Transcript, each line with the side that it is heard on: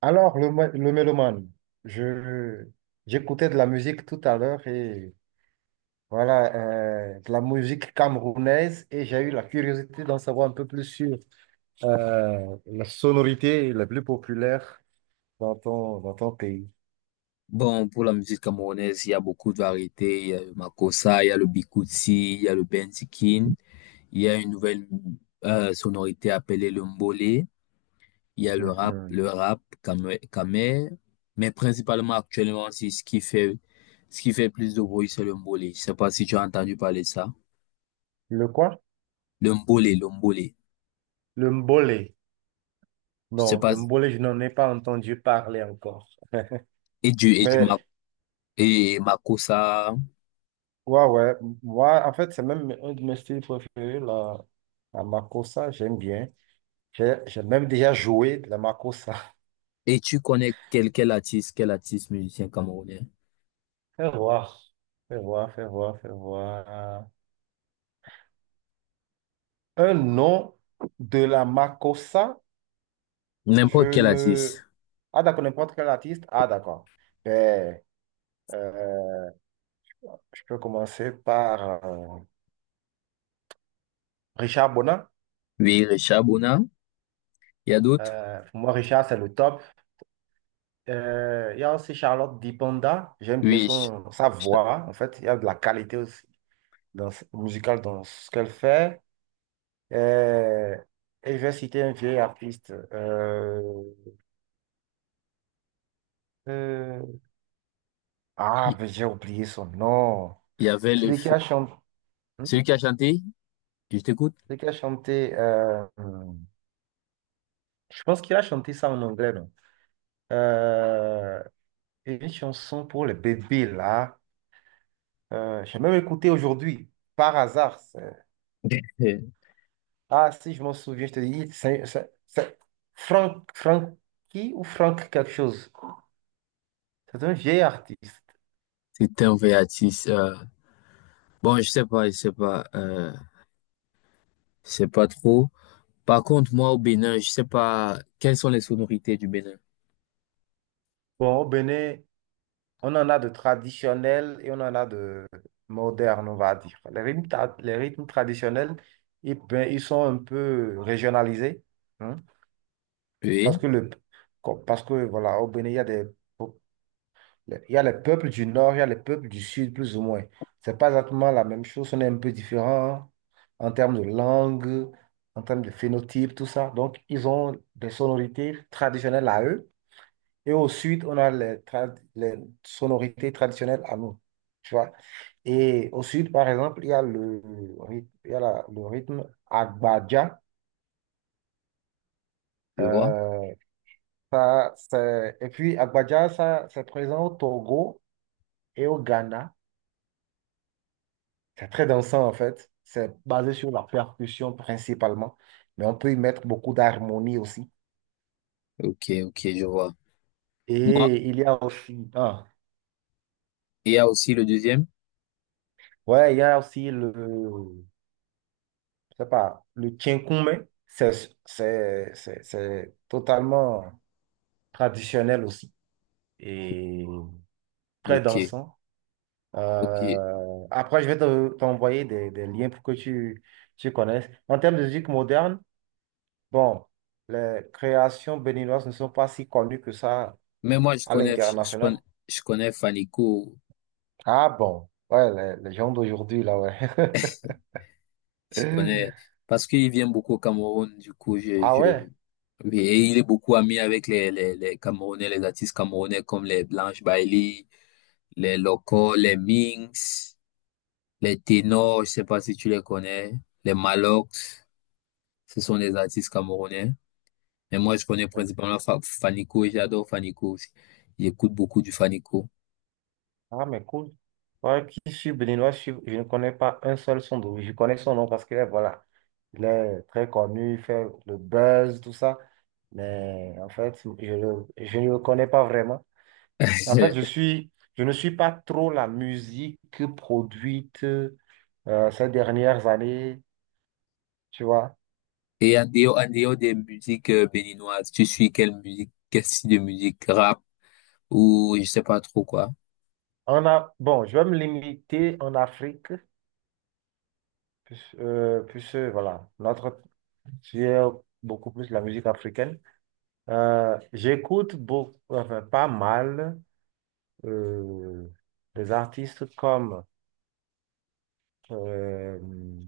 right: Alors, le mélomane, je, j'écoutais de la musique tout à l'heure et voilà, de la musique camerounaise et j'ai eu la curiosité d'en savoir un peu plus sur la sonorité la plus populaire dans ton pays.
left: Bon, pour la musique camerounaise, il y a beaucoup de variétés. Il y a le Makossa, il y a le Bikuti, il y a le Benzikin. Il y a une nouvelle sonorité appelée le Mbolé. Il y a
right: Mhm.
left: le rap camé. Mais principalement actuellement, c'est ce qui fait plus de bruit, c'est le Mbolé. Je sais pas si tu as entendu parler de ça.
right: Le quoi?
left: Le Mbolé, le Mbolé.
right: Le mbolé.
left: Je sais
right: Non,
left: pas.
right: le mbolé, je n'en ai pas entendu parler encore.
left: Et du, et du Ma-
right: Mais
left: et Makossa.
right: ouais, ouais, moi, en fait, c'est même un de mes styles préférés, la makossa, j'aime bien. J'ai même déjà joué de la makossa.
left: Et tu connais quel artiste musicien camerounais?
right: Fais voir, fais voir, fais voir, fais voir. Un nom de la makossa,
left: N'importe
right: je
left: quel
right: ne...
left: artiste.
right: Ah d'accord, n'importe quel artiste. Ah d'accord. Ben, euh, je peux commencer par Richard Bonin.
left: Oui, Richard Bonin. Il y a d'autres?
right: Pour moi, Richard, c'est le top. Il y a aussi Charlotte Dipanda. J'aime bien
left: Oui, je-
right: sa
left: je-
right: voix. En fait, il y a de la qualité aussi musicale dans ce qu'elle fait. Euh, et je vais citer un vieil artiste. Euh, Ah, mais j'ai oublié son nom.
left: il y avait le
right: Celui qui a
left: feu.
right: chanté,
left: Celui qui a chanté, je t'écoute.
right: celui qui a chanté, je pense qu'il a chanté ça en anglais, non? Euh, une chanson pour les bébés, là. J'ai même écouté aujourd'hui, par hasard.
left: Euh,
right: Ah, si je m'en souviens, je te dis, c'est Frank, Frankie ou Frank quelque chose. C'est un vieil artiste.
left: C'était un vrai artiste. Bon, je sais pas, je sais pas, euh, je sais pas trop. Par contre, moi, au Bénin, je sais pas quelles sont les sonorités du Bénin.
right: Bon, au Bénin, on en a de traditionnels et on en a de modernes, on va dire. Les les rythmes traditionnels, ben, ils sont un peu régionalisés, hein,
left: Oui,
right: parce que, parce que voilà, au Bénin, il y a des, po- il y a les peuples du nord, il y a les peuples du sud, plus ou moins. C'est pas exactement la même chose, on est un peu différent en termes de langue, en termes de phénotype, tout ça. Donc, ils ont des sonorités traditionnelles à eux. Et au sud, on a les sonorités traditionnelles à nous. Tu vois? Et au sud, par exemple, il y a le rythme, il y a le rythme Agbaja.
left: je vois.
right: Euh, et puis, Agbaja, ça, c'est présent au Togo et au Ghana. C'est très dansant, en fait. C'est basé sur la percussion principalement. Mais on peut y mettre beaucoup d'harmonie aussi.
left: Ok, ok, je vois. Moi,
right: Et il y a aussi, ah,
left: il y a aussi le deuxième.
right: ouais, il y a aussi le je sais pas, le kinkume, c'est totalement traditionnel aussi et très
left: Ok,
right: dansant.
left: ok.
right: Après, je vais t'envoyer des liens pour que tu connaisses. En termes de musique moderne, bon, les créations béninoises ne sont pas si connues que ça
left: Mais moi, je
right: à
left: connais, je je
right: l'international.
left: connais, je connais Fanico.
right: Ah bon, ouais, les gens d'aujourd'hui, là, ouais.
left: Je connais, parce qu'il vient beaucoup au Cameroun, du coup,
right: Ah ouais.
left: oui, et il est beaucoup ami avec les Camerounais, les artistes camerounais comme les Blanche Bailey, les Locos, les Minx, les Ténors, je sais pas si tu les connais, les Malox, ce sont des artistes camerounais. Mais moi, je connais principalement Fanico, et j'adore Fanico aussi. J'écoute beaucoup du Fanico.
right: Ah, mais cool. Ouais, qui suit Benoît, je ne connais pas un seul son de lui. Je connais son nom parce que, voilà, il est très connu, il fait le buzz, tout ça. Mais en fait, je ne le connais pas vraiment. En fait, je ne suis pas trop la musique produite ces dernières années, tu vois.
left: Et en dehors des musiques béninoises, tu suis quelle musique, quel style de musique, rap ou je sais pas trop quoi?
right: On a, bon, je vais me limiter en Afrique, puisque, puisque, voilà, notre, j'ai beaucoup plus la musique africaine. J'écoute beaucoup, enfin, pas mal euh, des artistes comme euh,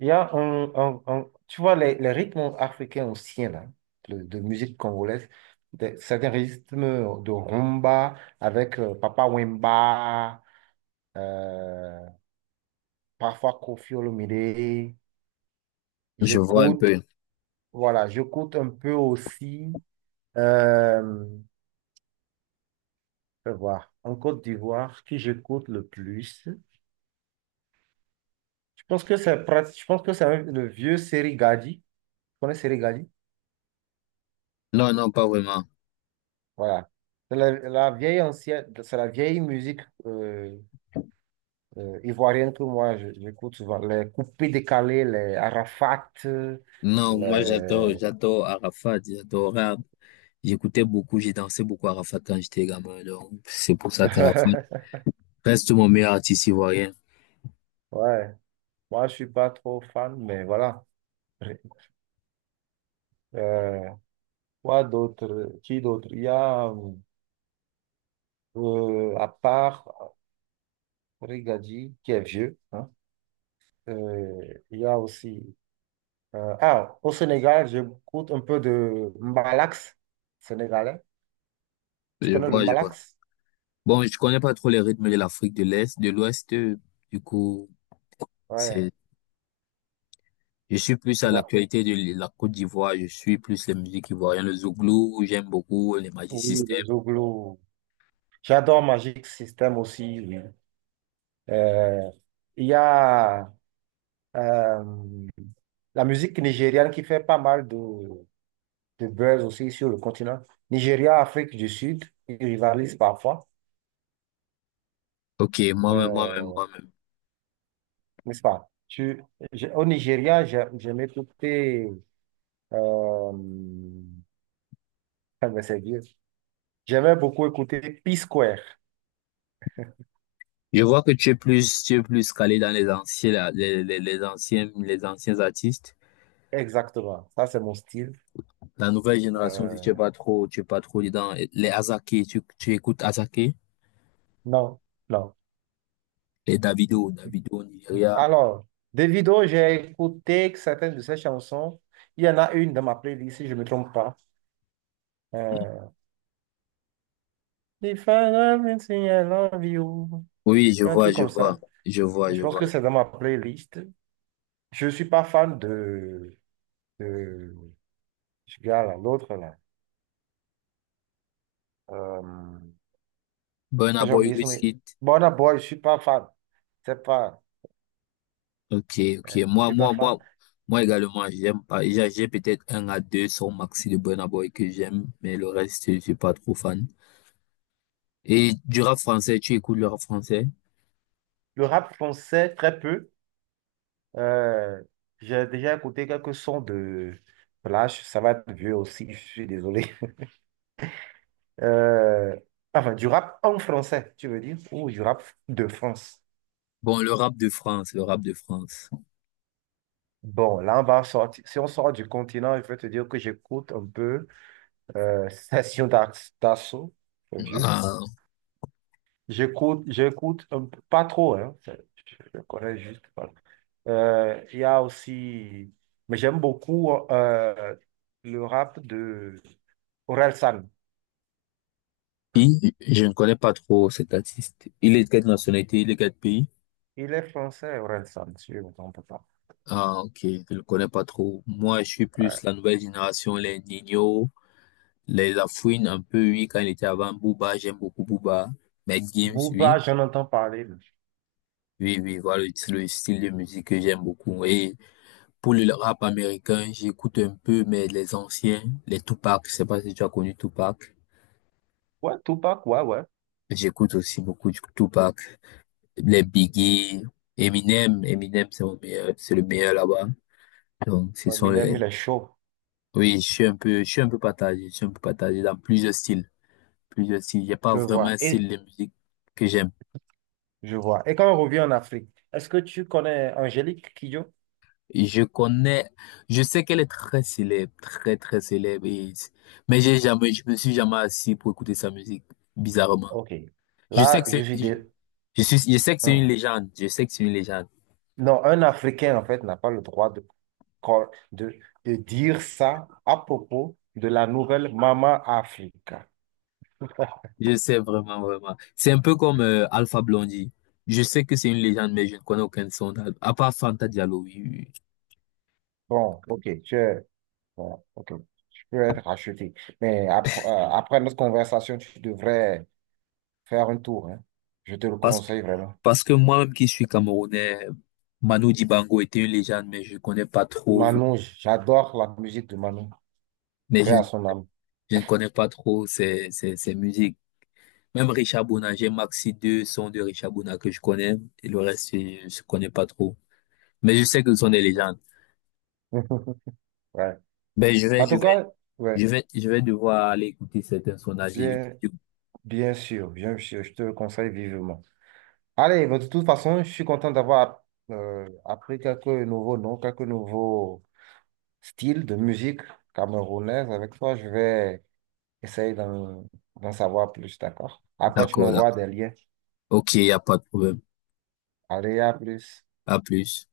right: il y a tu vois les rythmes africains anciens là, de musique congolaise, certains rythmes de rumba avec Papa Wemba, euh, parfois Koffi Olomide.
left: Je vois un
right: J'écoute,
left: peu.
right: voilà, j'écoute un peu aussi. Euh, je vais voir, en Côte d'Ivoire, qui j'écoute le plus. Je pense que le vieux Serigadi. Tu connais Serigadi?
left: Non, non, pas vraiment.
right: Voilà. C'est la vieille ancienne, c'est la vieille musique ivoirienne que moi j'écoute souvent. Les coupés décalés, les Arafat,
left: Non, moi j'adore,
right: les...
left: j'adore Arafat, j'adore. J'écoutais beaucoup, j'ai dansé beaucoup Arafat quand j'étais gamin. Donc, c'est pour ça qu'Arafat reste mon meilleur artiste ivoirien.
right: Ouais. Moi, je suis pas trop fan, mais voilà. Euh, quoi d'autre? Qui d'autre? Il y a, à part Serigadi, qui est vieux, hein, il y a aussi. Au Sénégal, j'écoute un peu de Mbalax sénégalais. Tu
left: Je
right: connais le
left: vois, je vois.
right: Mbalax?
left: Bon, je connais pas trop les rythmes de l'Afrique de l'Est, de l'Ouest. Du coup,
right: Ouais,
left: c'est, je suis plus
right: tu
left: à
right: vois.
left: l'actualité de la Côte d'Ivoire. Je suis plus les musiques ivoiriennes, le Zouglou, j'aime beaucoup les Magic
right: Oui,
left: System.
right: les Zouglo. J'adore Magic System aussi. Oui. Euh, il y a euh, la musique nigériane qui fait pas mal de buzz aussi sur le continent. Nigeria, Afrique du Sud, ils rivalisent parfois,
left: Ok, moi-même, moi-même,
right: euh,
left: moi-même.
right: n'est-ce pas? Au Nigeria, j'aime écouter. Euh, ah ben, c'est vieux. J'aimais beaucoup écouter P-Square.
left: Je vois que tu es plus calé dans les anciens, là, les anciens artistes.
right: Exactement. Ça, c'est mon style.
left: La nouvelle génération, si
right: Euh,
left: tu es pas trop dedans. Les Asaké, tu écoutes Asaké,
right: non, non.
left: les Davido, Davido Nigeria.
right: Alors, Davido, j'ai écouté certaines de ses chansons. Il y en a une dans ma playlist, si je ne me trompe pas. Euh, If I love you, say I love you.
left: Oui, je
right: Il y a un
left: vois,
right: truc comme ça. Je
left: je
right: pense
left: vois.
right: que c'est dans ma playlist. Je ne suis pas fan de ce gars-là, l'autre là. Euh,
left: Burna
right: j'ai
left: Boy,
right: oublié son nom.
left: Wizkid.
right: Burna Boy, je ne suis pas fan. C'est pas.
left: Ok, ok.
right: Je ne suis pas fan.
left: Moi également, j'aime pas. J'ai peut-être un à deux sons maxi de Burna Boy que j'aime, mais le reste, je suis pas trop fan. Et du rap français, tu écoutes le rap français?
right: Le rap français, très peu. Euh, j'ai déjà écouté quelques sons de Flash, ça va être vieux aussi, je suis désolé. Euh, enfin, du rap en français, tu veux dire, ou du rap de France.
left: Bon, le rap de France.
right: Bon, là, on va sortir. Si on sort du continent, je vais te dire que j'écoute un peu Session d'Assaut, le vieux.
left: Ah,
right: J'écoute, pas trop, hein, je le connais juste. Voilà. Il y a aussi, mais j'aime beaucoup le rap de Orelsan.
left: si, je ne connais pas trop cet artiste. Il est de quelle nationalité, il est de quel pays?
right: Il est français, Orelsan, si je ne me trompe pas.
left: Ah, ok, je ne connais pas trop. Moi, je suis
right: Ouais.
left: plus la nouvelle génération, les Nino, les Lafouine, un peu, oui, quand il était avant Booba, j'aime beaucoup Booba. Mais Games,
right: Booba,
left: oui.
right: j'en entends parler. Mais...
left: Oui, oui, voilà le style de musique que j'aime beaucoup. Et pour le rap américain, j'écoute un peu, mais les anciens, les Tupac, je sais pas si tu as connu Tupac.
right: Ouais, Tupac, ouais, ouais.
left: J'écoute aussi beaucoup du Tupac. Les Biggie, Eminem, c'est le meilleur là-bas. Donc ce sont
right: Eminem,
left: les,
right: il est chaud,
left: oui, je suis un peu partagé, je suis un peu partagé dans plusieurs styles, plusieurs styles. Il a pas
right: je
left: vraiment
right: vois.
left: un
right: Et,
left: style de musique que j'aime.
right: je vois. Et quand on revient en Afrique, est-ce que tu connais Angélique Kidjo?
left: Je connais, je sais qu'elle est très célèbre, très très célèbre, mais j'ai jamais, je me suis jamais assis pour écouter sa musique, bizarrement.
right: Ok.
left: Je sais
right: Là,
left: que
right: je
left: c'est,
right: suis
left: je,
right: des...
left: je sais que c'est une légende, je sais que c'est une légende.
right: Non, un Africain, en fait, n'a pas le droit de, cor- de, de dire ça à propos de la nouvelle Maman Africa.
left: Je sais vraiment, vraiment. C'est un peu comme Alpha Blondie. Je sais que c'est une légende, mais je ne connais aucun de son album, à part Fanta Diallo, oui, oui, oui.
right: Bon, ok, tu es, voilà, ok, tu peux être racheté. Mais après notre conversation, tu devrais faire un tour, hein. Je te le
left: Parce que,
right: conseille vraiment.
left: parce que moi-même qui suis Camerounais, Manu Dibango était une légende, mais je ne connais pas trop,
right: Manon, j'adore la musique de Manon.
left: mais
right: Paix
left: je,
right: à son âme.
left: je ne connais pas trop ses musiques. Même Richard Bona, j'ai maxi deux sons de Richard Bona que je connais, et le reste, je ne connais pas trop. Mais je sais que ce sont des légendes.
right: Ouais.
left: Ben, je vais,
right: En
left: je
right: tout
left: vais,
right: cas, ouais,
left: je vais devoir aller écouter certains sondages.
right: bien,
left: D'accord,
right: bien sûr, je te le conseille vivement. Allez, mais de toute façon, je suis content d'avoir appris quelques nouveaux noms, quelques nouveaux styles de musique camerounaise avec toi. Je vais essayer d'en savoir plus, d'accord? Après, tu
left: d'accord.
right: m'envoies des liens.
left: Ok, il n'y a pas de problème.
right: Allez, à plus.
left: À plus.